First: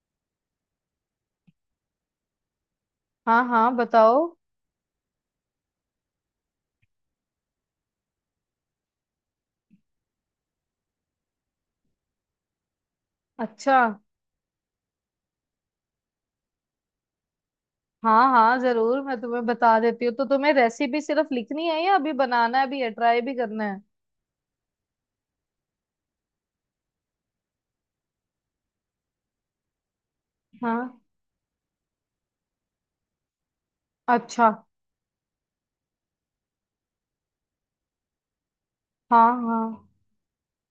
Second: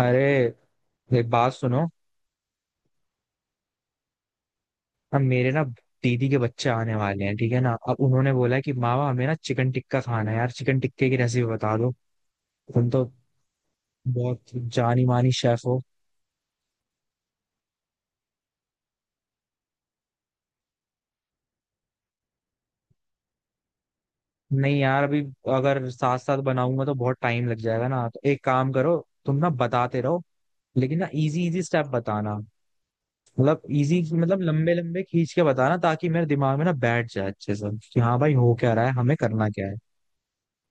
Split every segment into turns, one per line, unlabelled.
अरे, एक बात सुनो।
हाँ हाँ, बताओ।
अब मेरे ना दीदी के बच्चे आने वाले हैं, ठीक है ना। अब उन्होंने बोला है कि मामा हमें ना चिकन टिक्का खाना है यार, चिकन टिक्के की रेसिपी बता दो। तुम तो
अच्छा,
बहुत जानी मानी शेफ हो।
हाँ हाँ जरूर, मैं तुम्हें बता देती हूँ। तो तुम्हें रेसिपी सिर्फ लिखनी है या अभी बनाना भी है, ट्राई भी करना है?
नहीं यार, अभी अगर साथ साथ बनाऊंगा तो बहुत टाइम लग जाएगा ना, तो एक काम करो, तुम ना बताते रहो,
हाँ।
लेकिन ना इजी इजी स्टेप बताना। मतलब इजी मतलब
अच्छा।
लंबे लंबे खींच के बताना ताकि मेरे दिमाग में ना बैठ जाए अच्छे से कि हाँ भाई, हो क्या रहा है, हमें
हाँ
करना
हाँ।
क्या है।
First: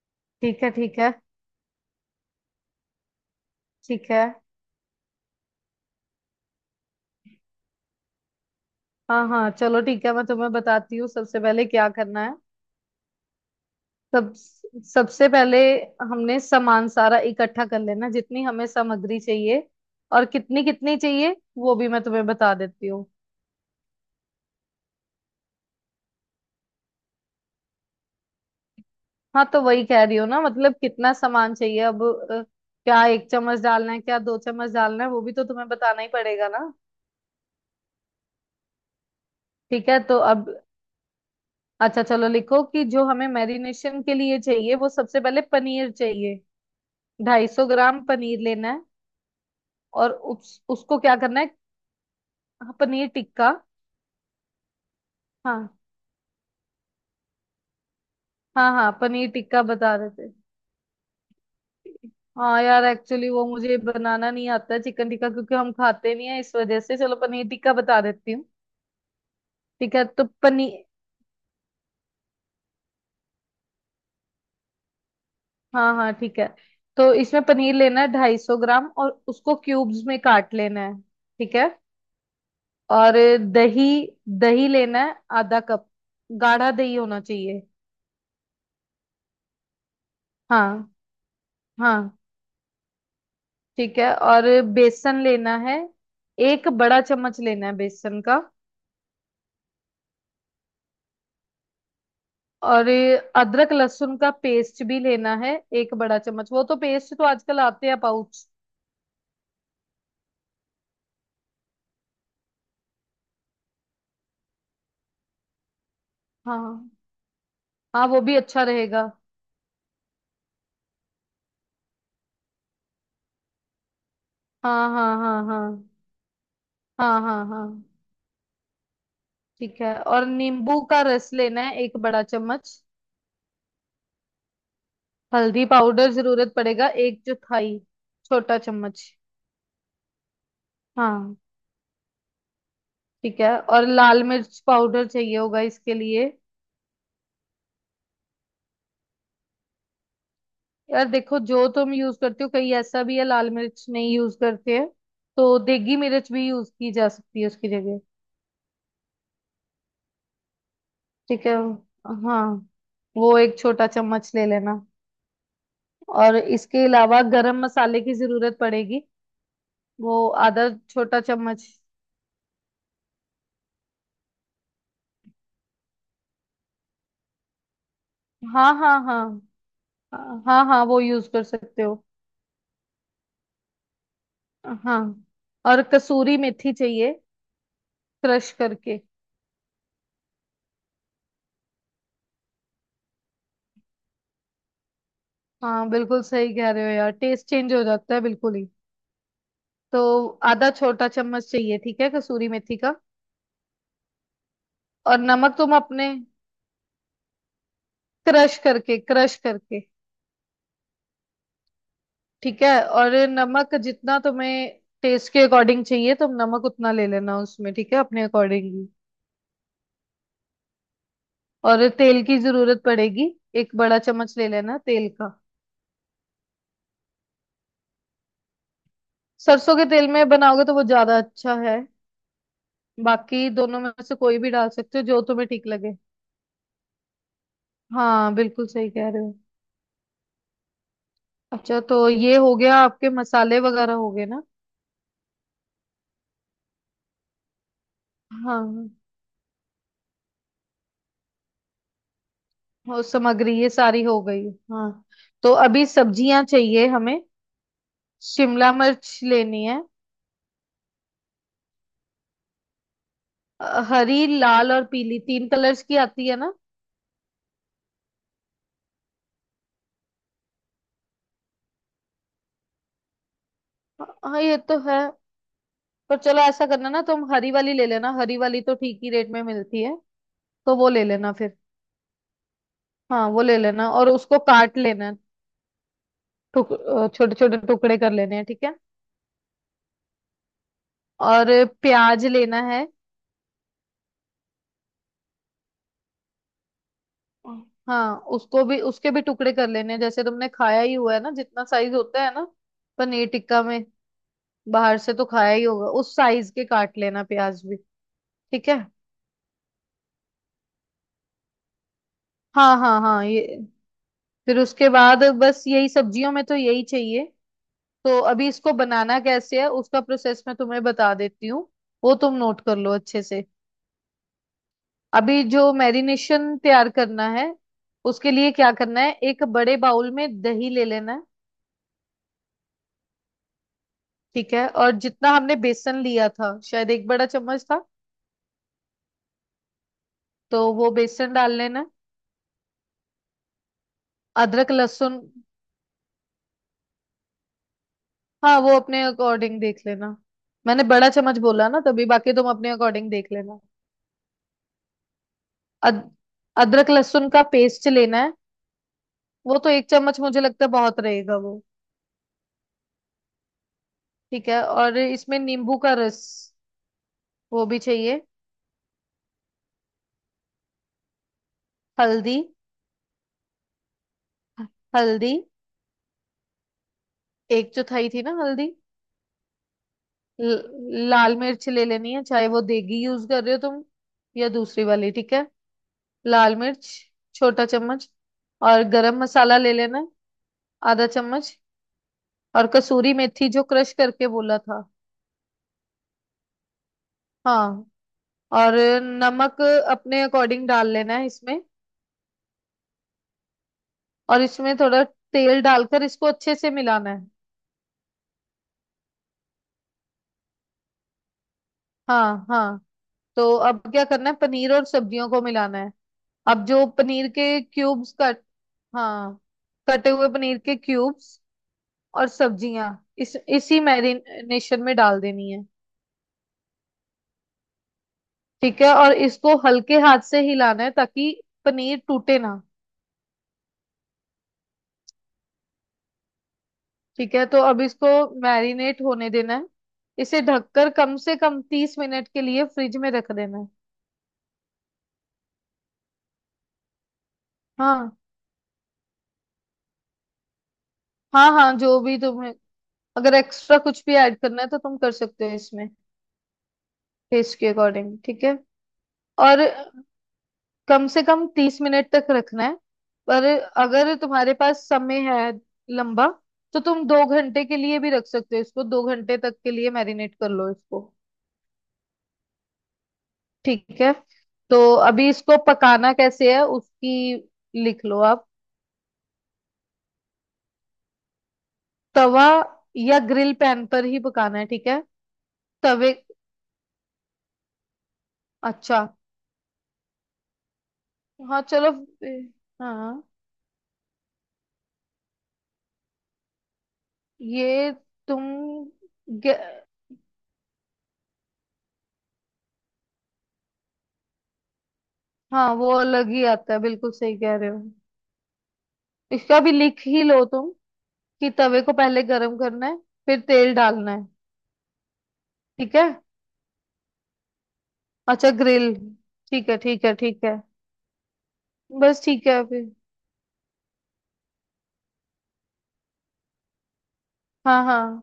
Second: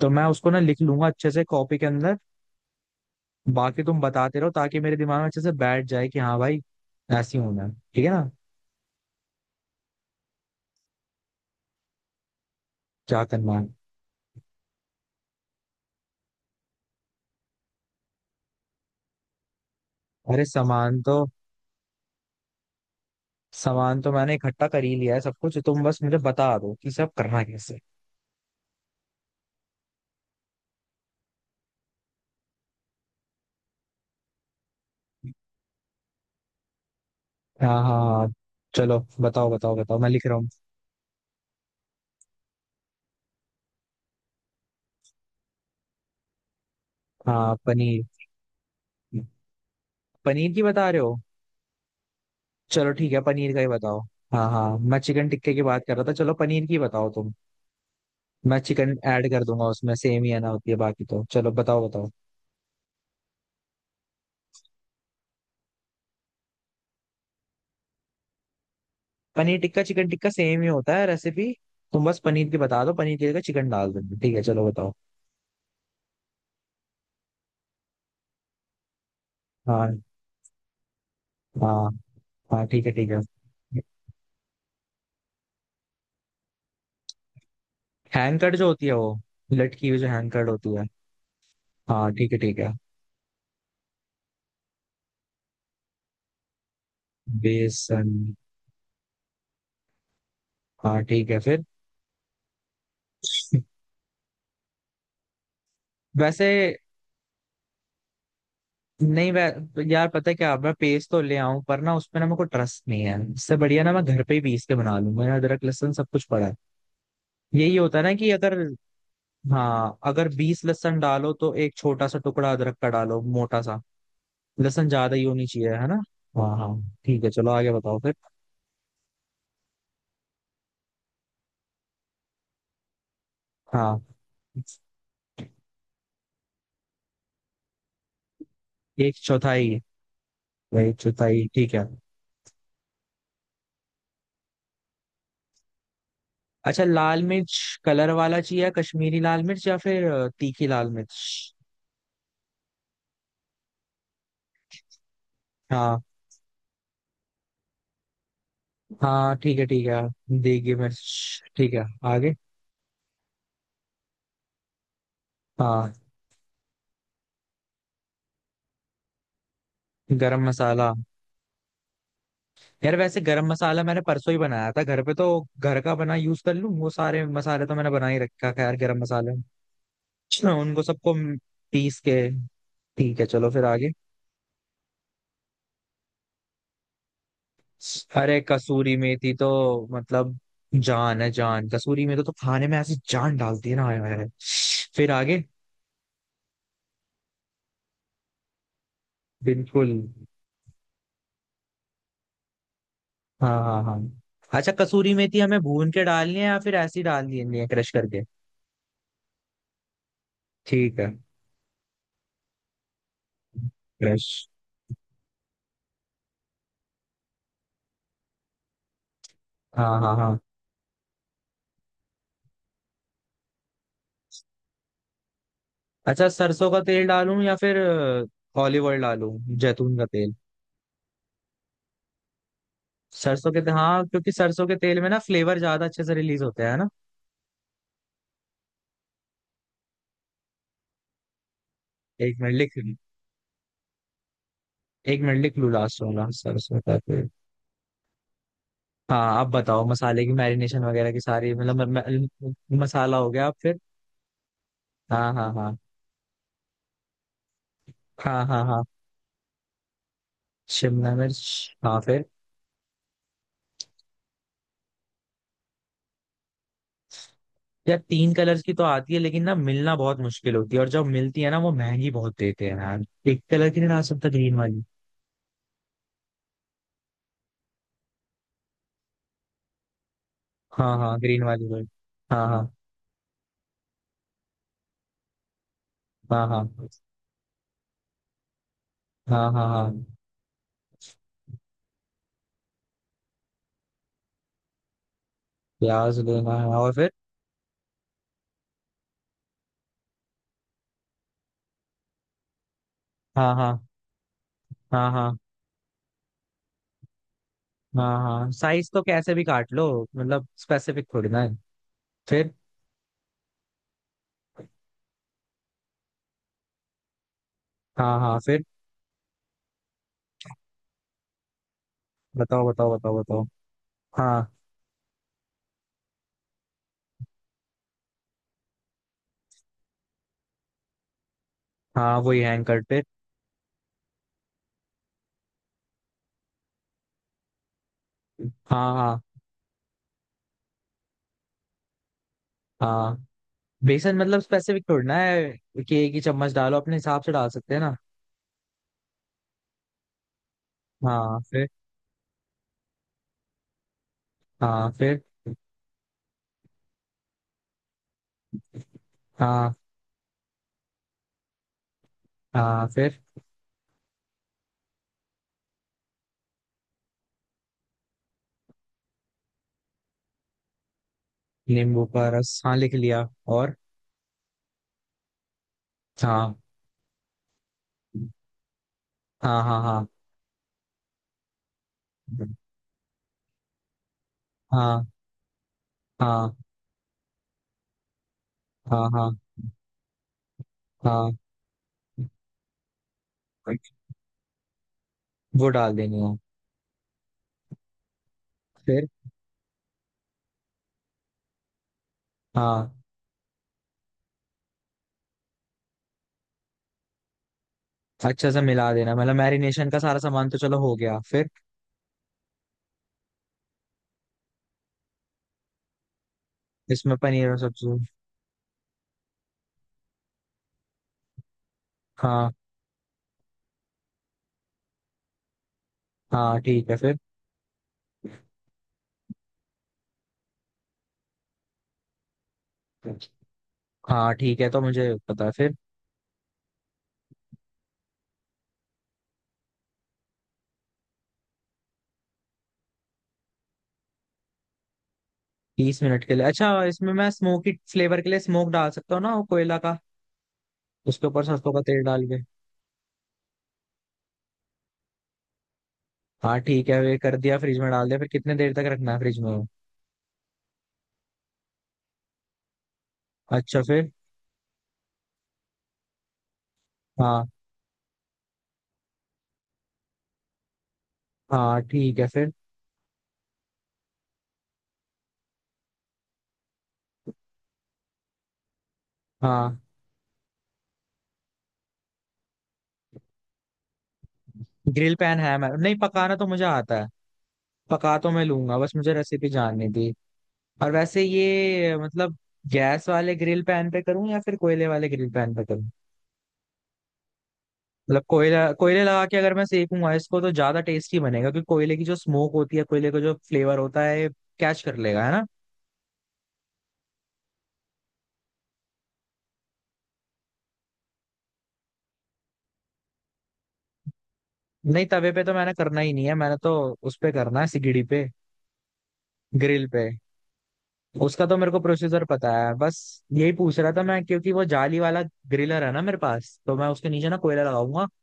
तो मैं उसको ना
ठीक है
लिख
ठीक
लूंगा
है।
अच्छे से कॉपी के अंदर। बाकी तुम
ठीक है,
बताते रहो ताकि मेरे दिमाग में अच्छे से बैठ जाए कि हाँ भाई, ऐसी होना है, ठीक है ना।
हाँ हाँ चलो ठीक है, मैं तुम्हें बताती हूँ। सबसे पहले क्या करना है?
क्या करना है?
सब सबसे पहले हमने सामान सारा इकट्ठा कर लेना, जितनी हमें सामग्री चाहिए। और
अरे,
कितनी कितनी चाहिए वो भी मैं तुम्हें बता देती हूँ।
सामान तो मैंने इकट्ठा कर ही लिया है सब कुछ। तुम बस मुझे बता दो कि सब करना कैसे है।
हाँ, तो वही कह रही हूँ ना। मतलब कितना सामान चाहिए अब। अ, क्या एक चम्मच डालना है, क्या दो चम्मच डालना है, वो भी तो तुम्हें बताना ही पड़ेगा ना।
हाँ, हाँ, हाँ, चलो बताओ, बताओ,
ठीक
बताओ,
है
मैं
तो
लिख रहा
अब
हूँ।
अच्छा चलो, लिखो कि जो हमें मैरिनेशन के लिए चाहिए, वो सबसे पहले पनीर चाहिए। ढाई
हाँ
सौ ग्राम
पनीर।
पनीर लेना है। और
पनीर की
उस,
बता
उसको
रहे
क्या
हो?
करना है? हाँ,
चलो
पनीर
ठीक है,
टिक्का।
पनीर का ही बताओ। हाँ हाँ, मैं चिकन टिक्के की
हाँ
बात कर रहा था। चलो पनीर की बताओ तुम। मैं
हाँ, हाँ
चिकन ऐड
पनीर
कर
टिक्का
दूंगा उसमें।
बता रहे
सेम ही
थे।
है ना होती है बाकी तो। चलो बताओ, बताओ।
हाँ यार, एक्चुअली वो मुझे बनाना नहीं आता चिकन टिक्का, क्योंकि हम खाते नहीं है, इस वजह से चलो पनीर टिक्का बता देती हूँ।
पनीर टिक्का
ठीक है,
चिकन
तो
टिक्का सेम ही
पनीर।
होता है रेसिपी। तुम बस पनीर की बता दो, पनीर की जगह चिकन डाल दो, ठीक है चलो बताओ।
हाँ हाँ ठीक है। तो इसमें पनीर लेना है 250 ग्राम, और उसको
हाँ,
क्यूब्स में काट लेना है। ठीक है।
हाँ, हाँ ठीक है, ठीक
और
है।
दही, दही लेना है आधा कप। गाढ़ा दही होना चाहिए।
हैंग कर्ड जो होती है, वो लटकी हुई जो हैंग कर्ड होती है।
हाँ
हाँ
हाँ।
ठीक है, ठीक है।
ठीक है और बेसन लेना है, एक बड़ा चम्मच लेना है
बेसन,
बेसन का।
हाँ ठीक है फिर।
और अदरक लहसुन का पेस्ट भी लेना है, एक बड़ा चम्मच।
वैसे
वो तो पेस्ट तो आजकल आते हैं पाउच।
नहीं, यार पता है क्या, मैं पेस्ट तो ले आऊं पर ना उसमें ना मेरे को ट्रस्ट नहीं है। इससे बढ़िया ना मैं घर पे ही पीस के बना लूंगा, यहाँ अदरक लहसुन सब कुछ पड़ा है।
हाँ
यही होता है
हाँ,
ना
वो
कि
भी
अगर।
अच्छा रहेगा।
हाँ, अगर 20 लहसुन डालो तो एक छोटा सा टुकड़ा अदरक का डालो, मोटा सा। लहसुन
हाँ
ज्यादा
हाँ
ही
हाँ
होनी चाहिए, है
हाँ।
ना। हाँ हाँ
हाँ
ठीक है,
हाँ
चलो
हाँ।
आगे बताओ फिर।
ठीक है, और नींबू का रस लेना है एक बड़ा चम्मच।
हाँ
हल्दी पाउडर जरूरत पड़ेगा, एक चौथाई छोटा चम्मच।
एक चौथाई, एक
हाँ
चौथाई ठीक है।
ठीक है, और लाल मिर्च पाउडर चाहिए होगा इसके लिए।
अच्छा लाल मिर्च, कलर वाला चाहिए कश्मीरी लाल मिर्च या फिर तीखी लाल
यार देखो,
मिर्च?
जो तुम यूज करते हो, कहीं ऐसा भी है लाल मिर्च नहीं यूज करते हैं, तो देगी
हाँ
मिर्च भी यूज की जा सकती है उसकी जगह।
हाँ ठीक है, ठीक है। देगी मिर्च
ठीक है।
ठीक है। आगे।
हाँ, वो एक छोटा चम्मच ले लेना।
हाँ
और इसके अलावा गरम मसाले की जरूरत पड़ेगी, वो
गरम
आधा
मसाला,
छोटा चम्मच।
यार वैसे गरम मसाला मैंने परसों ही बनाया था घर पे तो। घर का बना यूज कर लूँ, वो सारे मसाले तो मैंने बना ही रखा
हाँ
खैर गरम
हाँ
मसाले।
हाँ। हाँ
उनको
हाँ वो
सबको
यूज कर सकते
पीस
हो।
के। ठीक है चलो फिर आगे।
हाँ। और कसूरी मेथी चाहिए,
अरे
क्रश
कसूरी
करके।
मेथी तो मतलब जान है जान, कसूरी मेथी तो खाने में ऐसी जान डालती है ना, आया है। फिर आगे।
हाँ बिल्कुल सही कह रहे हो यार, टेस्ट चेंज हो जाता है बिल्कुल ही।
बिल्कुल।
तो आधा छोटा चम्मच चाहिए, ठीक है, कसूरी मेथी का।
हाँ, हाँ, हाँ। अच्छा कसूरी
और
मेथी
नमक
हमें
तुम
भून के
अपने,
डालनी है या फिर ऐसी डालनी है क्रश करके?
क्रश करके क्रश करके।
ठीक है।
ठीक है, और नमक जितना
क्रश।
तुम्हें टेस्ट के अकॉर्डिंग चाहिए तुम नमक उतना ले लेना उसमें, ठीक है, अपने अकॉर्डिंग ही।
हाँ, हाँ, हाँ।
और तेल की जरूरत पड़ेगी, एक बड़ा चम्मच ले लेना तेल का।
अच्छा सरसों का तेल डालूं या फिर ऑलिव ऑयल डालूं,
सरसों के
जैतून का
तेल में
तेल?
बनाओगे तो वो ज्यादा अच्छा है। बाकी
सरसों के,
दोनों में
हाँ
से
क्योंकि
कोई भी
सरसों
डाल
के
सकते
तेल
हो
में ना
जो तुम्हें
फ्लेवर
ठीक
ज्यादा
लगे।
अच्छे से रिलीज होता है ना।
हाँ बिल्कुल सही कह रहे हो। अच्छा, तो ये
एक मिनट
हो गया,
लिख,
आपके मसाले वगैरह हो गए ना।
एक मिनट लिख लूँ लास्ट वाला सरसों का तेल।
हाँ,
हाँ आप बताओ, मसाले की मैरिनेशन वगैरह की सारी मतलब
और
मसाला हो गया
सामग्री
आप
ये
फिर।
सारी हो गई। हाँ।
हाँ, हाँ,
तो
हाँ,
अभी सब्जियां चाहिए हमें।
हाँ, हाँ,
शिमला
हाँ।
मिर्च लेनी है।
शिमला मिर्च, हाँ फिर।
हरी, लाल और पीली, तीन कलर्स की आती है ना।
यार तीन कलर्स की तो आती है लेकिन ना मिलना बहुत मुश्किल होती है, और जब मिलती है ना वो महंगी बहुत देते हैं यार। एक कलर की नहीं ला सकता,
हाँ
ग्रीन
ये तो
वाली।
है, पर चलो ऐसा करना ना, तुम हरी वाली ले लेना, हरी वाली तो ठीक ही रेट में मिलती है, तो वो
हाँ
ले
हाँ,
लेना
ग्रीन
फिर।
वाली भी। हाँ, हाँ,
हाँ वो ले लेना, और उसको काट लेना है।
हाँ, हाँ,
टुक छोटे छोटे टुकड़े कर लेने हैं, ठीक है।
हाँ, हाँ, हाँ।
और प्याज लेना है।
प्याज लेना है और फिर?
हाँ, उसको भी उसके भी टुकड़े कर लेने हैं, जैसे तुमने खाया ही हुआ है ना, जितना साइज होता है ना, पनीर
हाँ,
टिक्का में।
हाँ,
बाहर
हाँ,
से तो
हाँ,
खाया ही होगा, उस साइज के काट लेना प्याज भी।
हाँ, हाँ
ठीक है।
साइज तो कैसे भी काट लो, मतलब स्पेसिफिक थोड़ी ना है। फिर।
हाँ हाँ हाँ, ये। फिर उसके बाद बस यही, सब्जियों में तो यही चाहिए।
हाँ,
तो
हाँ
अभी
फिर।
इसको बनाना कैसे है, उसका प्रोसेस मैं तुम्हें बता देती हूँ, वो तुम नोट
बताओ,
कर लो
बताओ, बताओ,
अच्छे
बताओ।
से।
हाँ,
अभी जो मैरिनेशन तैयार करना है, उसके लिए क्या करना है, एक बड़े बाउल में दही ले लेना है।
हाँ वही हैंग करते।
ठीक है। और जितना हमने बेसन लिया था, शायद एक बड़ा चम्मच था,
हाँ, हाँ,
तो वो बेसन डाल लेना है।
हाँ बेसन मतलब
अदरक
स्पेसिफिक थोड़ना
लहसुन।
है कि एक ही चम्मच डालो, अपने हिसाब से डाल सकते हैं ना।
हाँ वो अपने अकॉर्डिंग देख लेना। मैंने बड़ा चम्मच
हाँ फिर।
बोला ना तभी, बाकी तुम अपने अकॉर्डिंग देख लेना।
हाँ फिर।
अद, अदरक लहसुन का पेस्ट लेना है। वो तो
हाँ,
एक चम्मच मुझे लगता है बहुत रहेगा वो।
हाँ फिर।
ठीक है, और इसमें नींबू का रस, वो भी चाहिए।
नींबू का
हल्दी।
रस, हाँ लिख लिया। और।
हल्दी।
हाँ,
एक चौथाई थी ना हल्दी।
हाँ, हाँ, हाँ,
ल, लाल मिर्च ले लेनी है, चाहे वो देगी यूज कर रहे हो तुम या दूसरी
हाँ,
वाली, ठीक है।
हाँ,
लाल मिर्च, छोटा चम्मच। और
हाँ,
गरम
हाँ,
मसाला ले लेना है, आधा
हाँ
चम्मच। और कसूरी मेथी जो क्रश करके बोला था।
वो डाल देनी है।
हाँ। और
फिर।
नमक अपने अकॉर्डिंग डाल लेना है इसमें।
हाँ
और इसमें थोड़ा तेल डालकर इसको अच्छे से मिलाना है।
अच्छा सा मिला देना, मतलब मैरिनेशन का सारा सामान तो चलो हो गया फिर।
हाँ हाँ। तो अब क्या करना है, पनीर और सब्जियों को मिलाना है। अब जो
इसमें
पनीर
पनीर और
के
सब्जी।
क्यूब्स, हाँ, कटे हुए पनीर के क्यूब्स और
हाँ,
सब्जियां इस इसी मैरिनेशन में डाल देनी है।
हाँ ठीक है फिर।
ठीक है, और इसको हल्के हाथ से हिलाना है, ताकि पनीर टूटे ना।
हाँ ठीक है, तो मुझे पता है फिर।
ठीक है, तो अब इसको मैरिनेट होने देना है। इसे ढककर कम से कम 30 मिनट के लिए फ्रिज में रख देना है।
30 मिनट के लिए, अच्छा इसमें मैं स्मोकी
हाँ
फ्लेवर के लिए स्मोक डाल सकता हूँ ना, वो कोयला का। उसके ऊपर
हाँ,
सरसों
हाँ
का
जो
तेल
भी
डाल के।
तुम्हें, अगर एक्स्ट्रा कुछ भी ऐड करना है तो तुम कर सकते हो इसमें।
हाँ ठीक है, वे कर दिया
टेस्ट के
फ्रिज में डाल
अकॉर्डिंग
दिया, फिर
ठीक
कितने
है।
देर तक रखना है फ्रिज में वो?
और कम से कम 30 मिनट तक रखना है, पर
अच्छा फिर।
अगर तुम्हारे पास समय है लंबा, तो तुम दो
हाँ,
घंटे के लिए भी रख सकते हो। इसको 2 घंटे तक के लिए मैरिनेट कर लो इसको।
हाँ ठीक है फिर।
ठीक है। तो अभी इसको पकाना कैसे है उसकी लिख लो आप।
हाँ,
तवा या ग्रिल पैन पर ही पकाना है, ठीक है।
ग्रिल पैन है, मैं नहीं
तवे।
पकाना तो मुझे आता है। पका तो मैं लूंगा, बस
अच्छा।
मुझे रेसिपी जाननी थी। और वैसे
हाँ चलो।
ये
ए,
मतलब गैस
हाँ
वाले ग्रिल पैन पे करूँ या फिर कोयले वाले ग्रिल पैन पे?
ये,
मतलब
तुम,
कोयला, कोयले लगा के अगर
गे-
मैं सेकूंगा इसको तो ज्यादा टेस्टी बनेगा, क्योंकि कोयले की जो स्मोक होती है, कोयले का जो फ्लेवर होता है, कैच कर लेगा, है ना।
हाँ, वो अलग ही आता है, बिल्कुल सही कह रहे हो। इसका भी लिख ही लो तुम, कि तवे को पहले गरम करना है, फिर तेल डालना है।
नहीं तवे पे तो मैंने
ठीक
करना
है।
ही नहीं है, मैंने तो उस पे करना है, सिगड़ी पे।
अच्छा ग्रिल। ठीक है
ग्रिल
ठीक
पे।
है ठीक है।
उसका तो मेरे को
बस
प्रोसीजर
ठीक
पता
है
है,
फिर।
बस यही पूछ रहा था मैं। क्योंकि वो जाली वाला ग्रिलर है ना मेरे पास, तो मैं उसके नीचे ना कोयला
हाँ
लगाऊंगा,
हाँ।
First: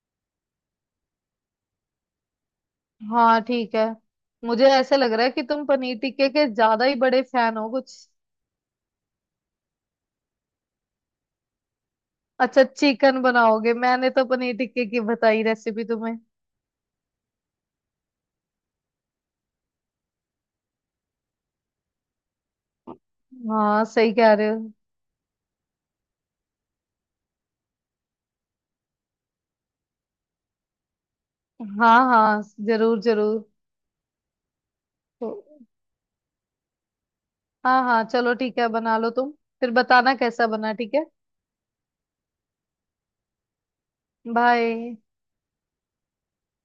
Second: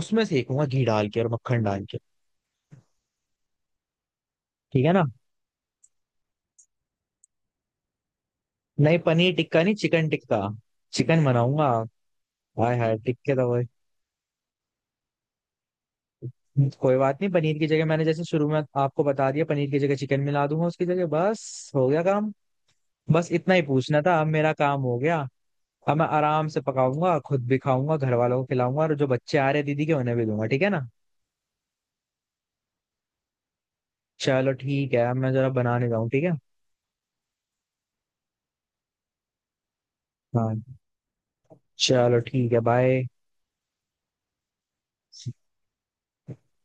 उसमें सेकूंगा घी डाल के और मक्खन डाल के।
हाँ ठीक है। मुझे
ठीक है
ऐसा
ना।
लग रहा है कि तुम पनीर टिक्के के ज्यादा ही बड़े फैन हो कुछ।
नहीं पनीर टिक्का नहीं, चिकन टिक्का, चिकन बनाऊंगा।
अच्छा
हाय हाय
चिकन
टिक्के तो।
बनाओगे, मैंने तो पनीर टिक्के की बताई रेसिपी तुम्हें।
कोई बात नहीं, पनीर की जगह मैंने जैसे शुरू में आपको बता दिया, पनीर की जगह चिकन मिला दूंगा उसकी जगह, बस हो गया काम। बस इतना ही
हाँ
पूछना
सही
था, अब
कह रहे
मेरा
हो।
काम हो गया। अब मैं आराम से पकाऊंगा, खुद भी खाऊंगा, घर वालों को खिलाऊंगा, और जो बच्चे आ रहे हैं दीदी के उन्हें भी दूंगा, ठीक है ना।
हाँ हाँ, जरूर जरूर।
चलो ठीक है, अब मैं जरा
तो-
बनाने जाऊँ, ठीक है।
हाँ हाँ चलो ठीक है, बना लो तुम। फिर बताना कैसा
हाँ,
बना, ठीक है।
चलो ठीक है, बाय।
बाय।